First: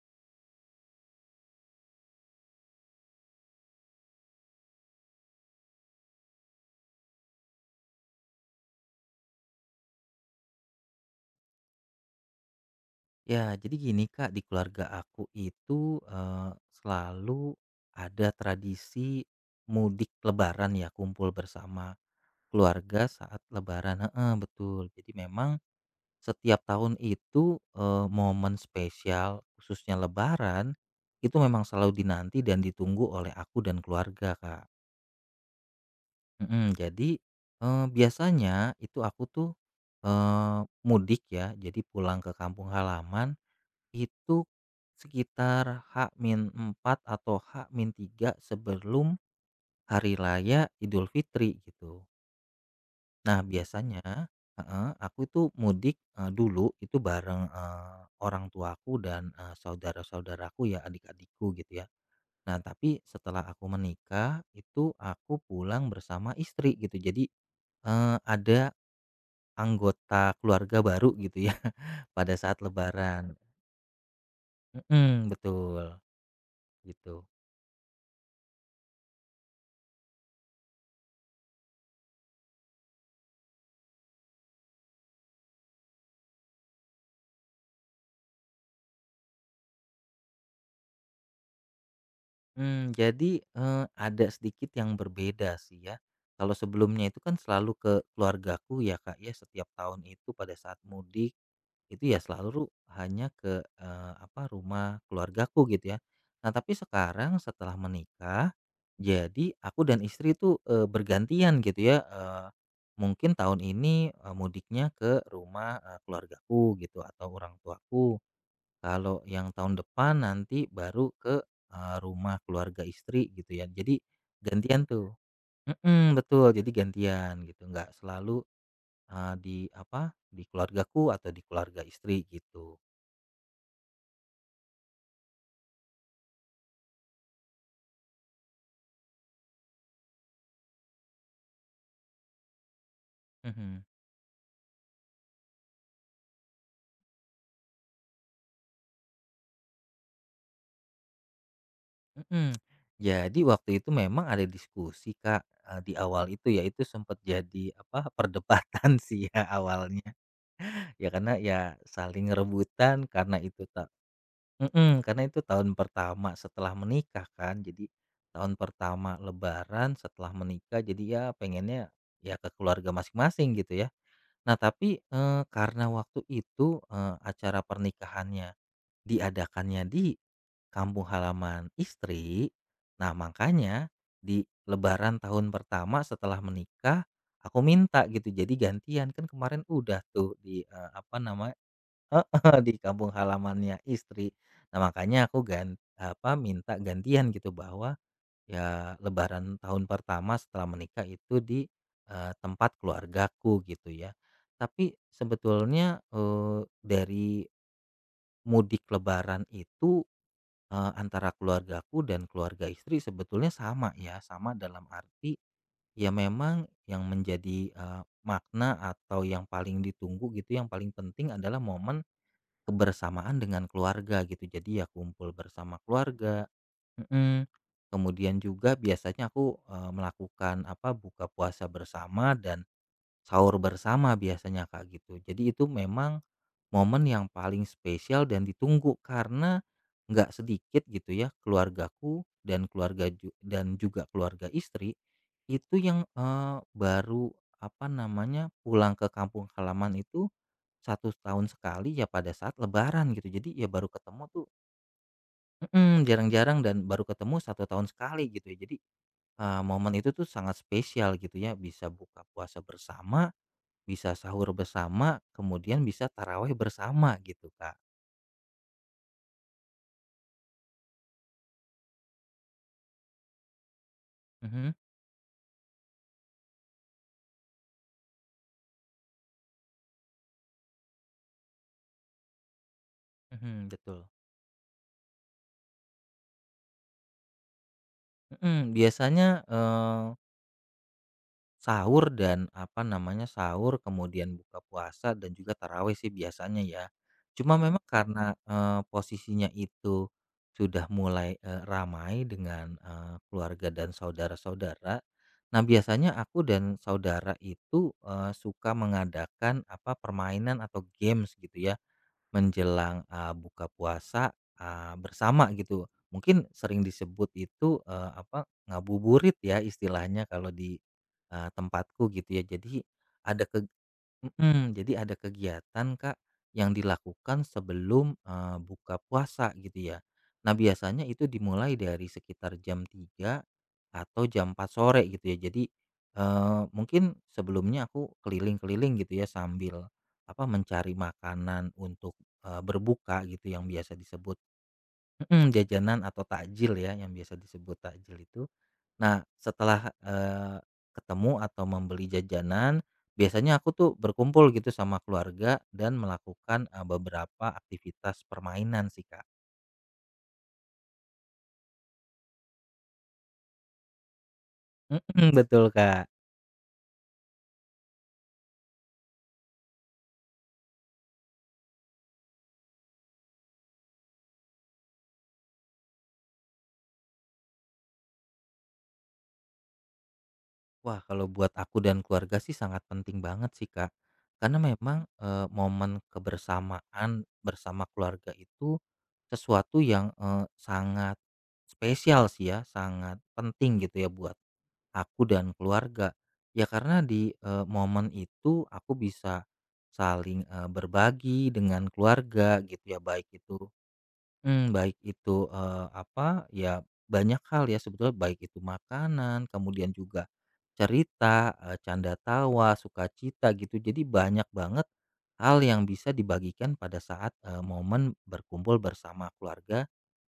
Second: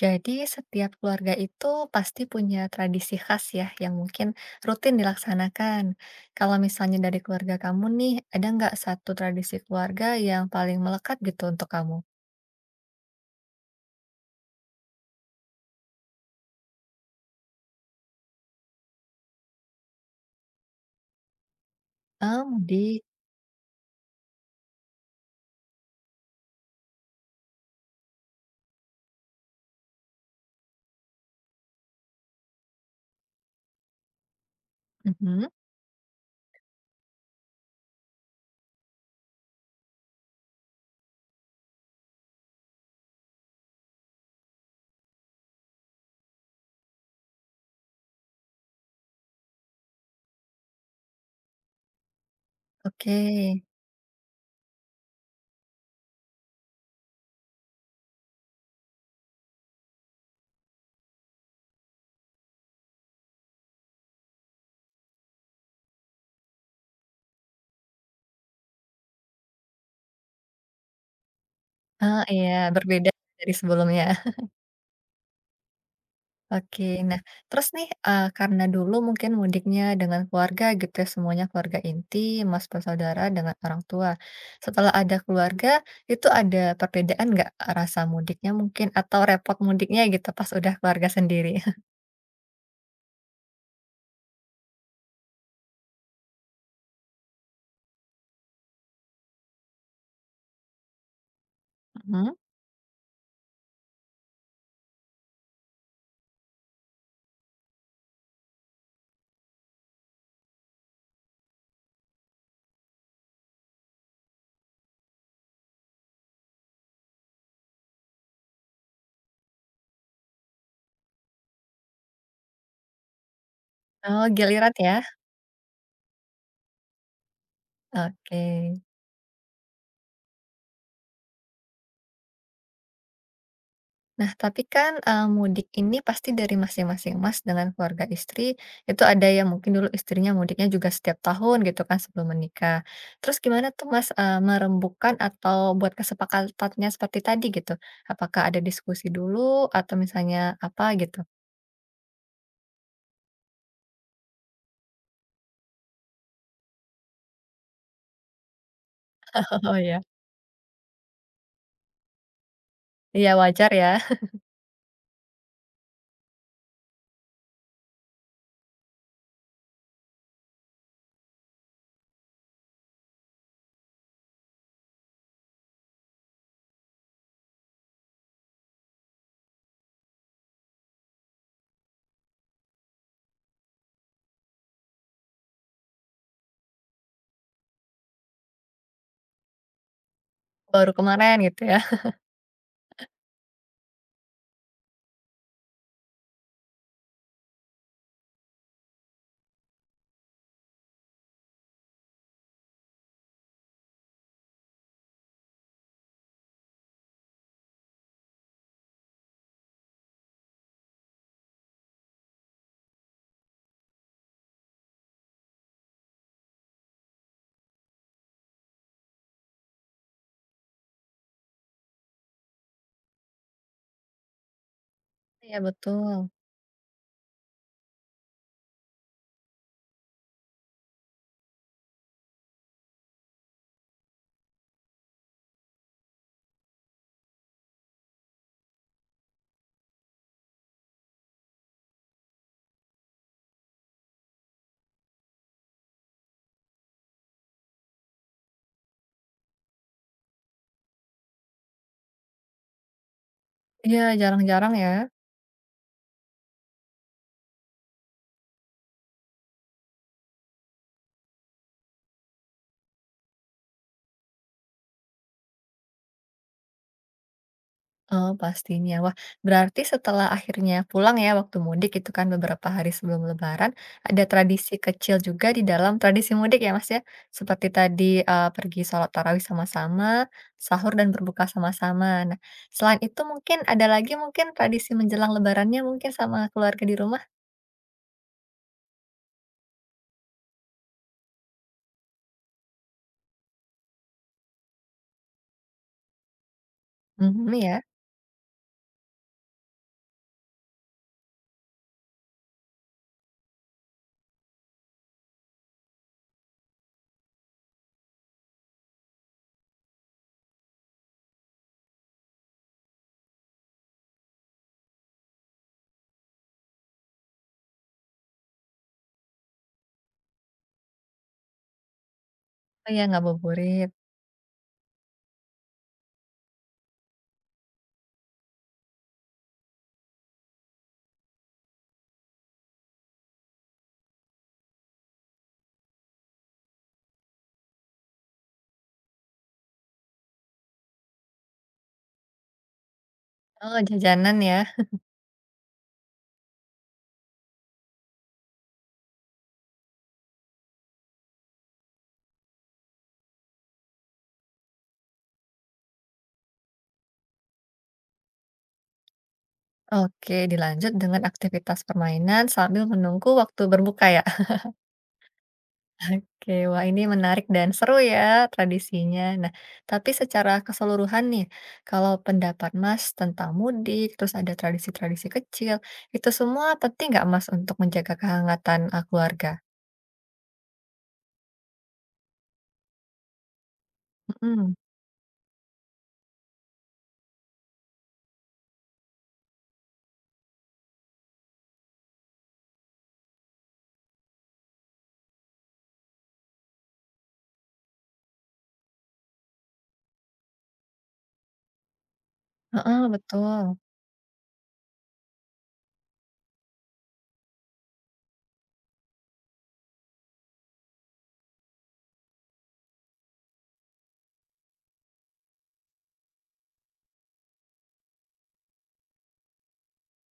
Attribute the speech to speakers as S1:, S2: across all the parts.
S1: Jadi setiap keluarga itu pasti punya tradisi khas ya yang mungkin rutin dilaksanakan. Kalau misalnya dari keluarga kamu nih, ada nggak satu tradisi keluarga yang paling melekat gitu untuk kamu?
S2: Ya, jadi gini Kak, di keluarga aku itu, selalu ada tradisi mudik lebaran ya, kumpul bersama
S1: Ah,
S2: keluarga
S1: mudik.
S2: saat lebaran, heeh, betul. Jadi memang setiap tahun itu, momen spesial khususnya lebaran, itu memang selalu dinanti dan ditunggu oleh aku dan keluarga, Kak.
S1: Mhm,
S2: Mhm. Jadi, biasanya itu aku tuh, mudik ya, jadi pulang ke kampung halaman itu sekitar H-4 atau H-3 sebelum hari raya Idul Fitri gitu.
S1: oke.
S2: Nah, biasanya, heeh, aku itu mudik, dulu itu bareng, orang tuaku dan, saudara-saudaraku ya, adik-adikku gitu ya. Nah, tapi setelah aku menikah itu aku pulang bersama istri gitu. Jadi, ada anggota keluarga baru gitu ya
S1: Ah,
S2: pada
S1: iya,
S2: saat
S1: berbeda
S2: lebaran.
S1: dari sebelumnya.
S2: Mhm, betul,
S1: Oke,
S2: gitu.
S1: nah terus nih, karena dulu mungkin mudiknya dengan keluarga gitu ya, semuanya keluarga inti, Mas, bersaudara dengan orang tua. Setelah ada keluarga, itu ada perbedaan nggak rasa mudiknya mungkin atau repot mudiknya gitu pas udah keluarga sendiri?
S2: Jadi, ada sedikit yang berbeda sih ya. Kalau sebelumnya itu kan selalu ke keluargaku ya, Kak, ya, setiap tahun itu pada saat mudik itu ya
S1: Mhm.
S2: selalu hanya ke, apa, rumah keluargaku gitu ya. Nah, tapi sekarang setelah menikah, jadi aku dan istri tuh, bergantian gitu ya, mungkin tahun ini, mudiknya ke rumah, keluargaku gitu atau orang tuaku. Kalau yang tahun depan nanti baru ke, rumah keluarga istri gitu ya. Jadi
S1: Oh, giliran
S2: gantian
S1: ya?
S2: tuh, mhm, betul. Jadi gantian gitu, nggak selalu,
S1: Oke.
S2: di apa, di keluargaku atau di keluarga istri gitu.
S1: Nah, tapi kan, mudik ini pasti dari masing-masing Mas dengan keluarga istri, itu ada yang mungkin dulu istrinya mudiknya juga setiap tahun gitu kan sebelum menikah. Terus gimana
S2: Mhm.
S1: tuh Mas, merembukan atau buat kesepakatannya seperti tadi gitu? Apakah ada diskusi dulu atau misalnya apa gitu?
S2: Mhm. Jadi waktu itu memang ada diskusi, Kak, di awal itu ya, itu sempat jadi apa, perdebatan sih ya
S1: Oh ya.
S2: awalnya. Ya karena ya saling rebutan
S1: Iya
S2: karena itu
S1: wajar ya,
S2: tak. Mhm, karena itu tahun pertama setelah menikah kan, jadi tahun pertama lebaran setelah menikah, jadi ya pengennya ya ke keluarga masing-masing gitu ya. Nah tapi, karena waktu itu, acara pernikahannya diadakannya di kampung halaman istri, nah makanya di lebaran tahun pertama setelah menikah, aku minta gitu jadi gantian, kan kemarin udah tuh di,
S1: baru
S2: apa
S1: kemarin
S2: nama,
S1: gitu ya.
S2: heeh, di kampung halamannya istri. Nah, makanya aku apa, minta gantian gitu bahwa ya lebaran tahun pertama setelah menikah itu di, tempat keluargaku gitu ya. Tapi sebetulnya, dari mudik lebaran itu, antara keluargaku dan keluarga istri sebetulnya sama ya, sama dalam arti ya memang yang menjadi, makna atau yang paling ditunggu gitu, yang paling penting adalah momen kebersamaan dengan keluarga gitu, jadi ya kumpul
S1: Iya
S2: bersama
S1: betul.
S2: keluarga. Mhm, kemudian juga biasanya aku, melakukan, apa, buka puasa bersama dan sahur bersama biasanya, Kak, gitu. Jadi itu memang momen yang paling spesial dan ditunggu karena nggak sedikit gitu ya keluargaku dan keluarga dan juga keluarga istri itu yang eh, baru apa namanya pulang ke kampung halaman itu 1 tahun sekali ya pada saat lebaran gitu jadi ya baru
S1: Iya,
S2: ketemu tuh.
S1: jarang-jarang ya.
S2: Mm, jarang-jarang dan baru ketemu 1 tahun sekali gitu ya, jadi eh, momen itu tuh sangat spesial gitu ya, bisa buka puasa bersama, bisa sahur bersama, kemudian bisa taraweh bersama gitu, Kak.
S1: Oh, pastinya. Wah, berarti setelah akhirnya pulang ya waktu mudik itu kan beberapa hari sebelum lebaran, ada
S2: Mhm.
S1: tradisi kecil juga di dalam tradisi mudik ya, Mas, ya? Seperti tadi pergi sholat tarawih sama-sama, sahur dan berbuka sama-sama. Nah, selain itu mungkin
S2: Mhm,
S1: ada
S2: betul.
S1: lagi mungkin tradisi menjelang lebarannya mungkin sama keluarga di rumah?
S2: Mhm, biasanya, sahur dan apa namanya, sahur kemudian buka puasa dan juga tarawih sih biasanya ya.
S1: Mhm,
S2: Cuma
S1: ya?
S2: memang karena, posisinya itu sudah mulai, ramai dengan, keluarga dan saudara-saudara. Nah, biasanya aku dan saudara itu, suka mengadakan apa, permainan atau games gitu ya menjelang, buka puasa, bersama gitu. Mungkin sering disebut itu, apa, ngabuburit ya istilahnya kalau di, tempatku gitu ya. Jadi
S1: Oh, iya,
S2: ada ke,
S1: ngabuburit.
S2: mhm, jadi ada kegiatan, Kak, yang dilakukan sebelum, buka puasa gitu ya. Nah, biasanya itu dimulai dari sekitar jam 3 atau jam 4 sore gitu ya. Jadi, mungkin sebelumnya aku keliling-keliling gitu ya sambil, apa, mencari makanan untuk, berbuka gitu yang
S1: Oh,
S2: biasa disebut,
S1: jajanan ya?
S2: mhm, jajanan atau takjil ya, yang biasa disebut takjil itu. Nah, setelah, ketemu atau membeli jajanan, biasanya aku tuh berkumpul gitu sama keluarga dan melakukan, beberapa aktivitas permainan sih, Kak.
S1: Oke, dilanjut dengan aktivitas permainan sambil menunggu waktu berbuka ya?
S2: Mhm, betul, Kak.
S1: Oke, wah ini menarik dan seru ya tradisinya. Nah, tapi secara keseluruhan nih, kalau pendapat Mas tentang mudik, terus ada tradisi-tradisi kecil, itu semua penting nggak Mas untuk menjaga kehangatan, keluarga?
S2: Wah, kalau buat aku dan keluarga sih sangat penting banget sih, Kak. Karena
S1: Mhm,
S2: memang, momen kebersamaan bersama keluarga itu sesuatu yang, sangat spesial sih ya, sangat penting gitu ya buat aku dan keluarga. Ya karena di, momen itu aku bisa saling, berbagi dengan keluarga gitu ya,
S1: heeh,
S2: baik itu,
S1: betul.
S2: baik itu, apa, ya banyak hal ya sebetulnya, baik itu makanan, kemudian juga cerita, canda tawa, sukacita gitu. Jadi banyak banget hal yang bisa dibagikan pada saat, momen berkumpul bersama keluarga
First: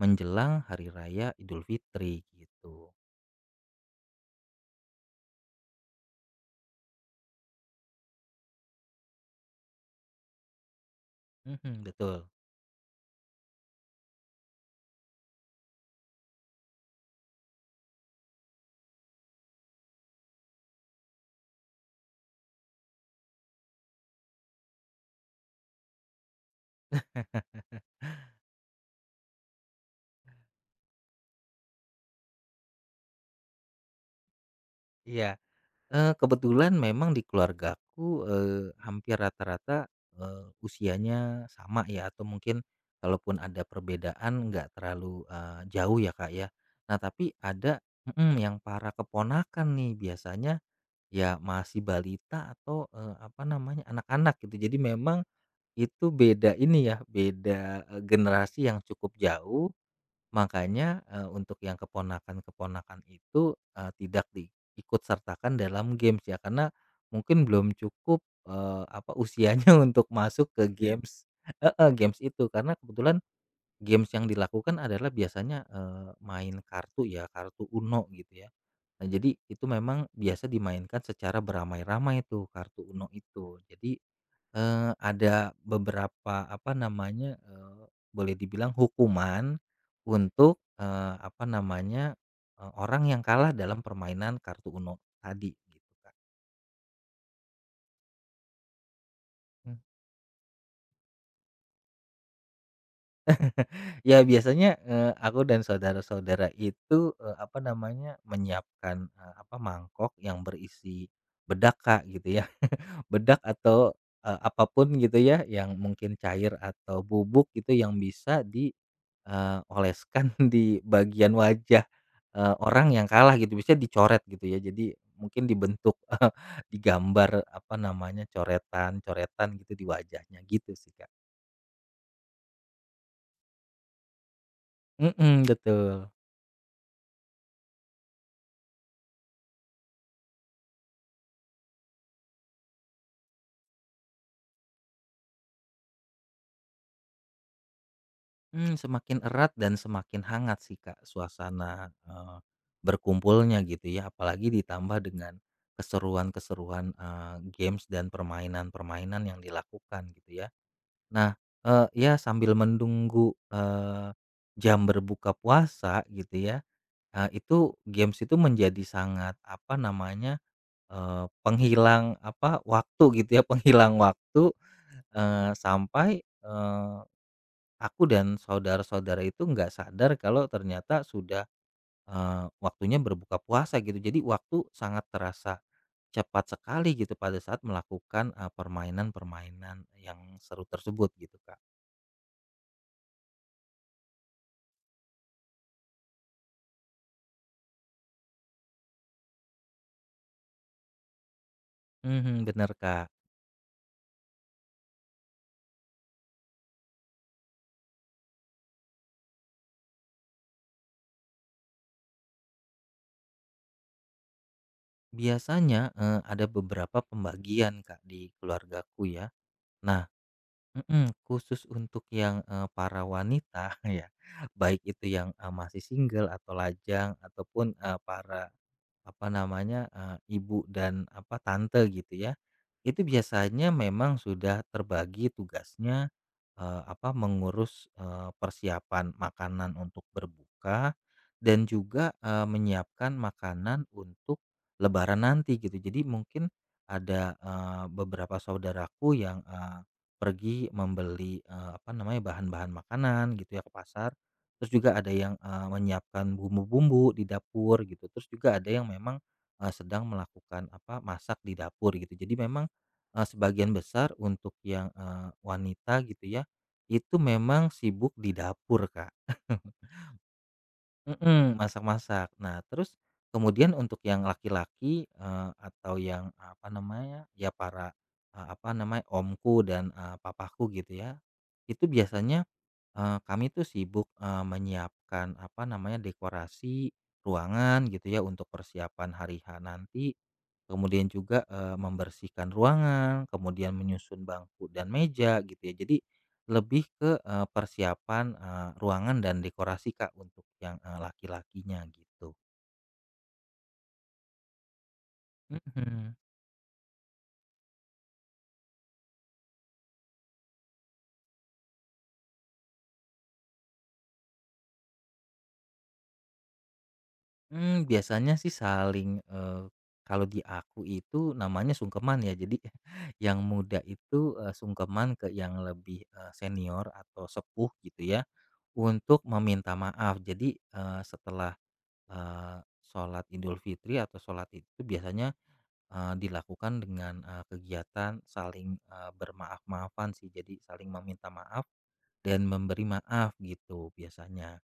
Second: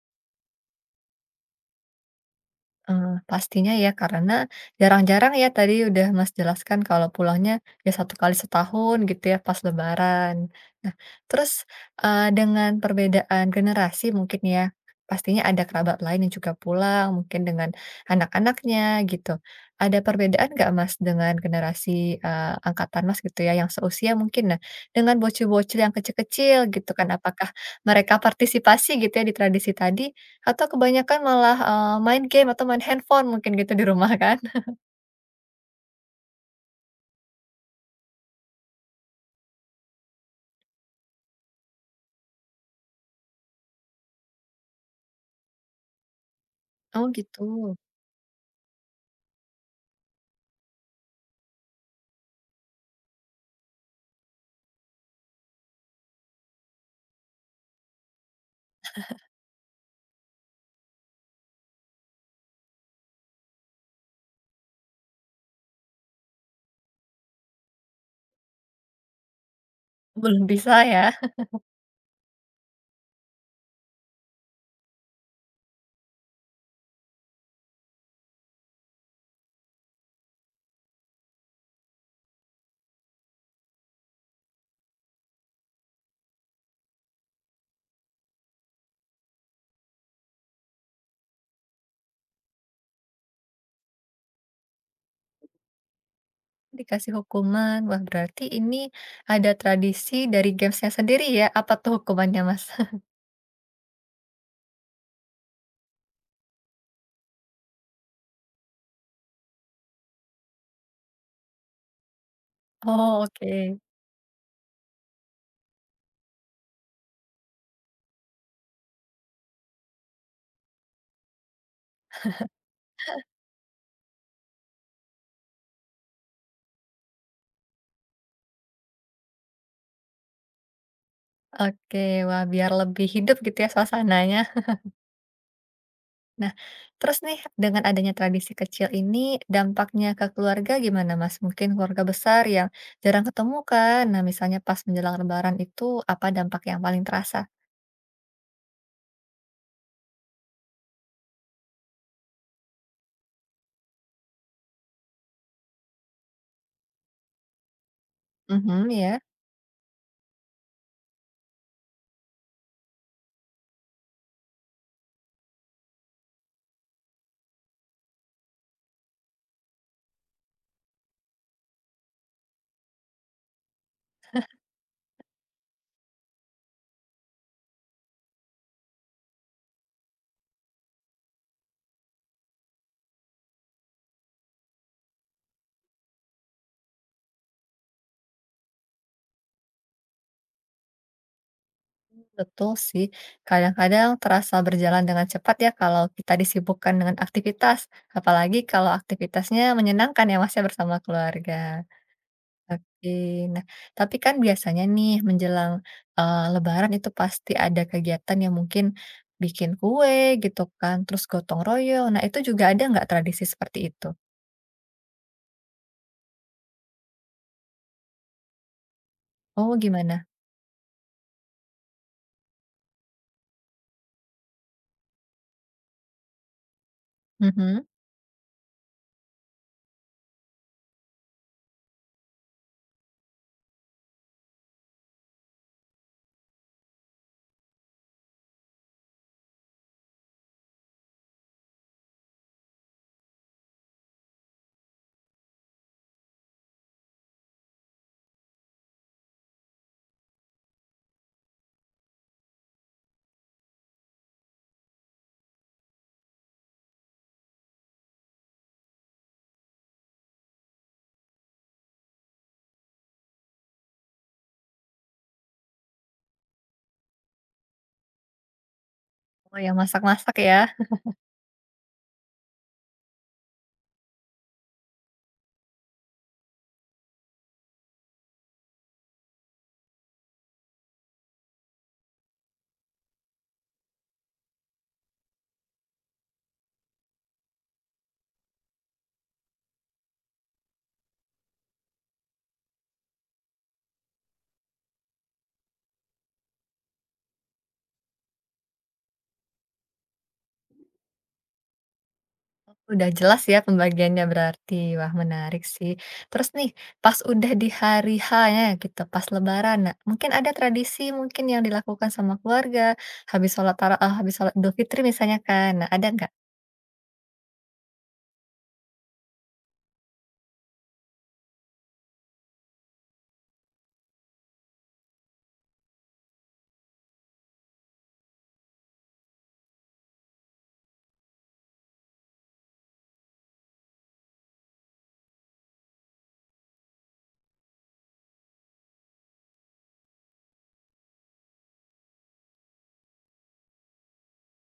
S2: menjelang hari raya Idul Fitri gitu.
S1: Eee, pastinya ya karena jarang-jarang ya tadi udah Mas jelaskan kalau pulangnya ya satu kali setahun gitu ya pas lebaran. Nah terus,
S2: Mhm, betul.
S1: dengan perbedaan generasi mungkin ya, pastinya ada kerabat lain yang juga pulang mungkin dengan anak-anaknya gitu. Ada perbedaan nggak Mas dengan generasi, angkatan Mas gitu ya yang seusia mungkin nah, dengan bocil-bocil yang kecil-kecil gitu kan apakah mereka partisipasi gitu ya di tradisi tadi? Atau kebanyakan malah, main game atau main handphone mungkin gitu di rumah kan?
S2: Iya. Kebetulan memang di keluargaku, hampir rata-rata, usianya sama ya, atau mungkin kalaupun ada perbedaan nggak terlalu, jauh ya, Kak, ya. Nah,
S1: Oh
S2: tapi
S1: gitu,
S2: ada, mhm, yang para keponakan nih biasanya ya masih balita atau, apa namanya, anak-anak gitu. Jadi memang itu beda ini ya, beda, generasi yang cukup jauh. Makanya, untuk yang keponakan-keponakan itu, tidak diikut sertakan dalam games ya, karena mungkin belum cukup, apa, usianya untuk
S1: belum
S2: masuk ke
S1: bisa ya?
S2: games. Games, heeh, games itu. Karena kebetulan games yang dilakukan adalah biasanya, main kartu ya, kartu UNO gitu ya. Nah, jadi itu memang biasa dimainkan secara beramai-ramai tuh, kartu UNO itu. Jadi, ada beberapa, apa namanya, boleh dibilang hukuman untuk, apa namanya, orang yang kalah dalam permainan kartu Uno tadi gitu, Kak.
S1: Dikasih hukuman, wah berarti ini ada tradisi dari gamesnya sendiri ya? Apa tuh hukumannya, Mas?
S2: Ya biasanya, aku dan saudara-saudara itu, apa namanya, menyiapkan, apa, mangkok yang berisi bedak, Kak, gitu ya.
S1: Oh
S2: Bedak
S1: oke,
S2: atau, apa gitu ya yang mungkin cair atau bubuk gitu yang bisa di, oleskan di bagian wajah, orang yang kalah gitu, biasanya dicoret gitu ya. Jadi mungkin dibentuk, eh, digambar apa namanya, coretan-coretan gitu di wajahnya gitu sih, Kak.
S1: oke, wah biar lebih hidup gitu ya suasananya.
S2: Mhm, betul.
S1: Nah, terus nih dengan adanya tradisi kecil ini dampaknya ke keluarga gimana, Mas? Mungkin keluarga besar yang jarang ketemu kan? Nah misalnya pas menjelang lebaran itu apa dampak yang paling terasa?
S2: Semakin erat dan semakin hangat sih, Kak, suasana, berkumpulnya gitu ya, apalagi ditambah dengan keseruan-keseruan, games dan
S1: Mhm, iya.
S2: permainan-permainan yang dilakukan gitu ya. Nah, ya sambil menunggu, jam berbuka puasa gitu ya, itu games itu menjadi sangat apa namanya, penghilang apa, waktu gitu ya, penghilang waktu, sampai, aku dan saudara-saudara itu nggak sadar kalau ternyata sudah, waktunya berbuka puasa gitu. Jadi waktu sangat terasa cepat sekali gitu pada saat melakukan, permainan-permainan yang seru tersebut gitu, Kak.
S1: Betul sih, kadang-kadang terasa berjalan dengan cepat ya kalau kita disibukkan dengan aktivitas, apalagi kalau aktivitasnya menyenangkan ya Mas ya bersama keluarga.
S2: Mhm, bener,
S1: Oke,
S2: Kak.
S1: nah tapi kan biasanya nih menjelang eh, Lebaran itu pasti ada kegiatan yang mungkin bikin kue gitu kan, terus gotong royong. Nah itu juga ada nggak tradisi seperti itu?
S2: Biasanya, ada beberapa pembagian, Kak, di keluargaku ya.
S1: Oh
S2: Nah,
S1: gimana?
S2: mhm, khusus untuk yang, para wanita ya, baik itu yang, masih single atau lajang ataupun,
S1: Mhm.
S2: para apa namanya, ibu dan apa tante gitu ya, itu biasanya memang sudah terbagi tugasnya, apa mengurus, persiapan makanan untuk berbuka dan juga, menyiapkan makanan untuk lebaran nanti gitu. Jadi mungkin ada, beberapa saudaraku yang, pergi membeli, apa namanya, bahan-bahan makanan gitu ya ke pasar. Terus juga ada yang, menyiapkan bumbu-bumbu di dapur gitu, terus juga ada yang memang, sedang melakukan apa, masak di dapur gitu. Jadi memang, sebagian besar untuk yang, wanita gitu ya, itu memang sibuk di dapur, Kak.
S1: Oh yang masak-masak ya?
S2: Mhm, masak-masak. Nah, terus kemudian untuk yang laki-laki, atau yang, apa namanya, ya para, apa namanya, omku dan, papaku gitu ya, itu biasanya, kami tuh sibuk, menyiapkan, apa namanya, dekorasi ruangan gitu ya untuk persiapan hari H nanti, kemudian juga, membersihkan ruangan, kemudian menyusun bangku dan meja gitu ya. Jadi lebih ke, persiapan, ruangan dan dekorasi, Kak, untuk yang, laki-lakinya gitu.
S1: Udah jelas ya pembagiannya berarti. Wah, menarik sih.
S2: Mhm.
S1: Terus nih, pas udah di hari H-nya ya gitu, pas lebaran, nah, mungkin ada tradisi mungkin yang dilakukan sama keluarga, habis sholat tarawih eh, habis sholat Idul Fitri misalnya kan. Nah, ada nggak?
S2: Biasanya sih saling, kalau di aku itu namanya sungkeman ya, jadi yang muda itu, sungkeman ke yang lebih, senior atau sepuh gitu ya, untuk meminta maaf. Jadi, setelah, eee, sholat Idul Fitri atau sholat Id itu biasanya, dilakukan dengan, kegiatan saling, bermaaf-maafan sih, jadi saling meminta maaf dan memberi maaf gitu biasanya.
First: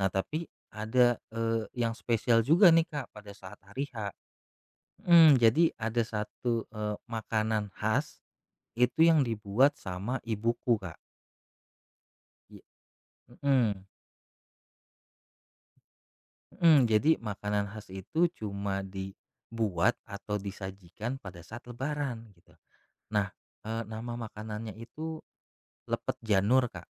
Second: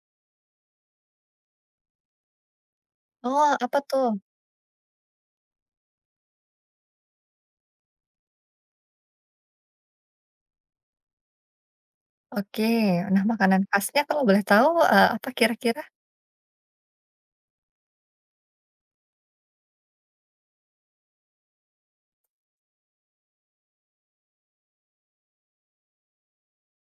S2: Nah tapi ada, yang spesial juga nih, Kak, pada
S1: Oh,
S2: saat
S1: apa
S2: hari
S1: tuh?
S2: H. Mhm, jadi ada satu, makanan khas itu yang dibuat sama ibuku, Kak. Ye,
S1: Oke. Nah, makanan
S2: mhm,
S1: khasnya kalau boleh tahu eh, apa kira-kira?
S2: mhm, jadi makanan khas itu cuma dibuat atau disajikan pada saat lebaran gitu. Nah, nama makanannya itu lepet janur, Kak.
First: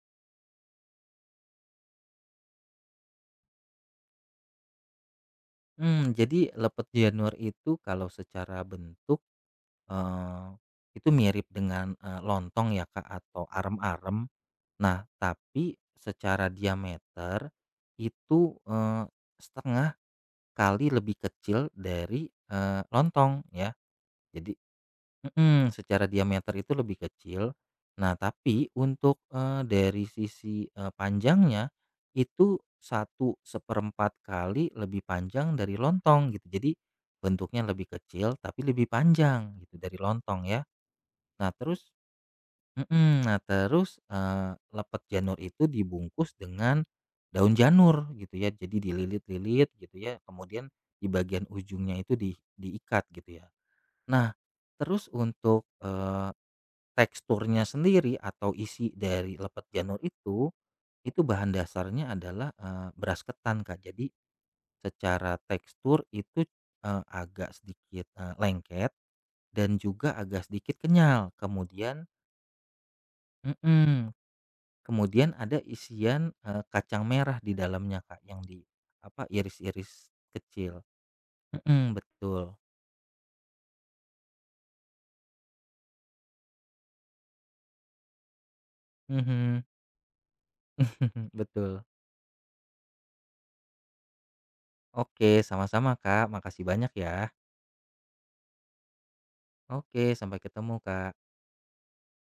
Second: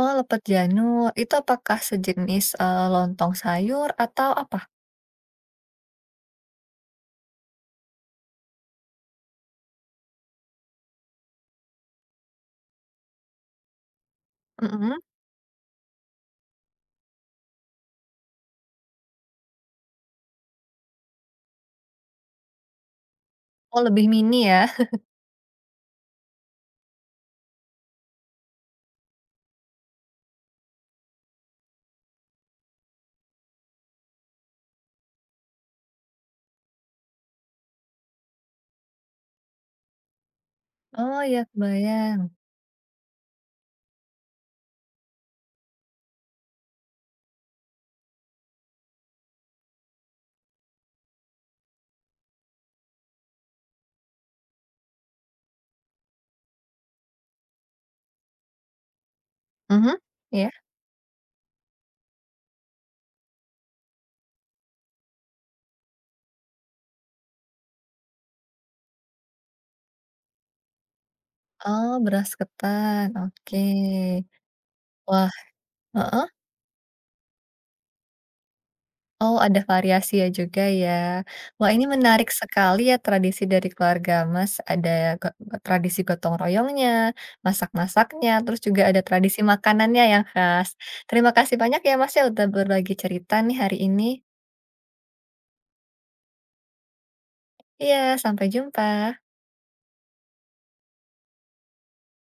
S1: Oh, lepet janur. Itu apakah sejenis eh, lontong sayur atau apa?
S2: Jadi lepet janur itu kalau secara bentuk, eee, itu mirip dengan, lontong ya, Kak, atau arem-arem.
S1: Mm-mm.
S2: Nah, tapi secara diameter itu, eee, setengah kali lebih kecil dari, lontong ya.
S1: Oh, lebih mini
S2: Jadi,
S1: ya.
S2: mhm, secara diameter itu lebih kecil. Nah, tapi untuk, dari sisi, panjangnya itu satu seperempat kali lebih panjang dari lontong gitu. Jadi bentuknya lebih kecil tapi lebih panjang gitu dari lontong ya.
S1: Oh, ya
S2: Nah terus,
S1: kebayang.
S2: mhm, nah terus, lepet janur itu dibungkus dengan daun janur gitu ya, jadi dililit-lilit gitu ya, kemudian di bagian ujungnya itu diikat gitu ya. Nah, terus untuk, teksturnya sendiri atau isi dari lepet
S1: Mhm,
S2: janur
S1: Ya.
S2: itu bahan dasarnya adalah, beras ketan, Kak. Jadi secara tekstur itu, agak sedikit, lengket dan juga agak sedikit kenyal.
S1: Oh,
S2: Kemudian,
S1: beras ketan, oke.
S2: mhm.
S1: Mhm. Wah
S2: Kemudian ada
S1: heeh,
S2: isian, kacang merah di dalamnya, Kak, yang di apa,
S1: oh ada
S2: iris-iris
S1: variasi ya juga
S2: kecil.
S1: ya. Wah ini
S2: Mhm,
S1: menarik
S2: betul.
S1: sekali ya tradisi dari keluarga Mas, ada go tradisi gotong royongnya, masak-masaknya, terus juga ada tradisi
S2: Mhm.
S1: makanannya yang khas. Terima kasih banyak
S2: Betul.
S1: ya Mas ya udah berbagi cerita nih hari ini.
S2: Oke, sama-sama, Kak. Makasih banyak ya.
S1: Iya, sampai jumpa.
S2: Oke, sampai ketemu, Kak.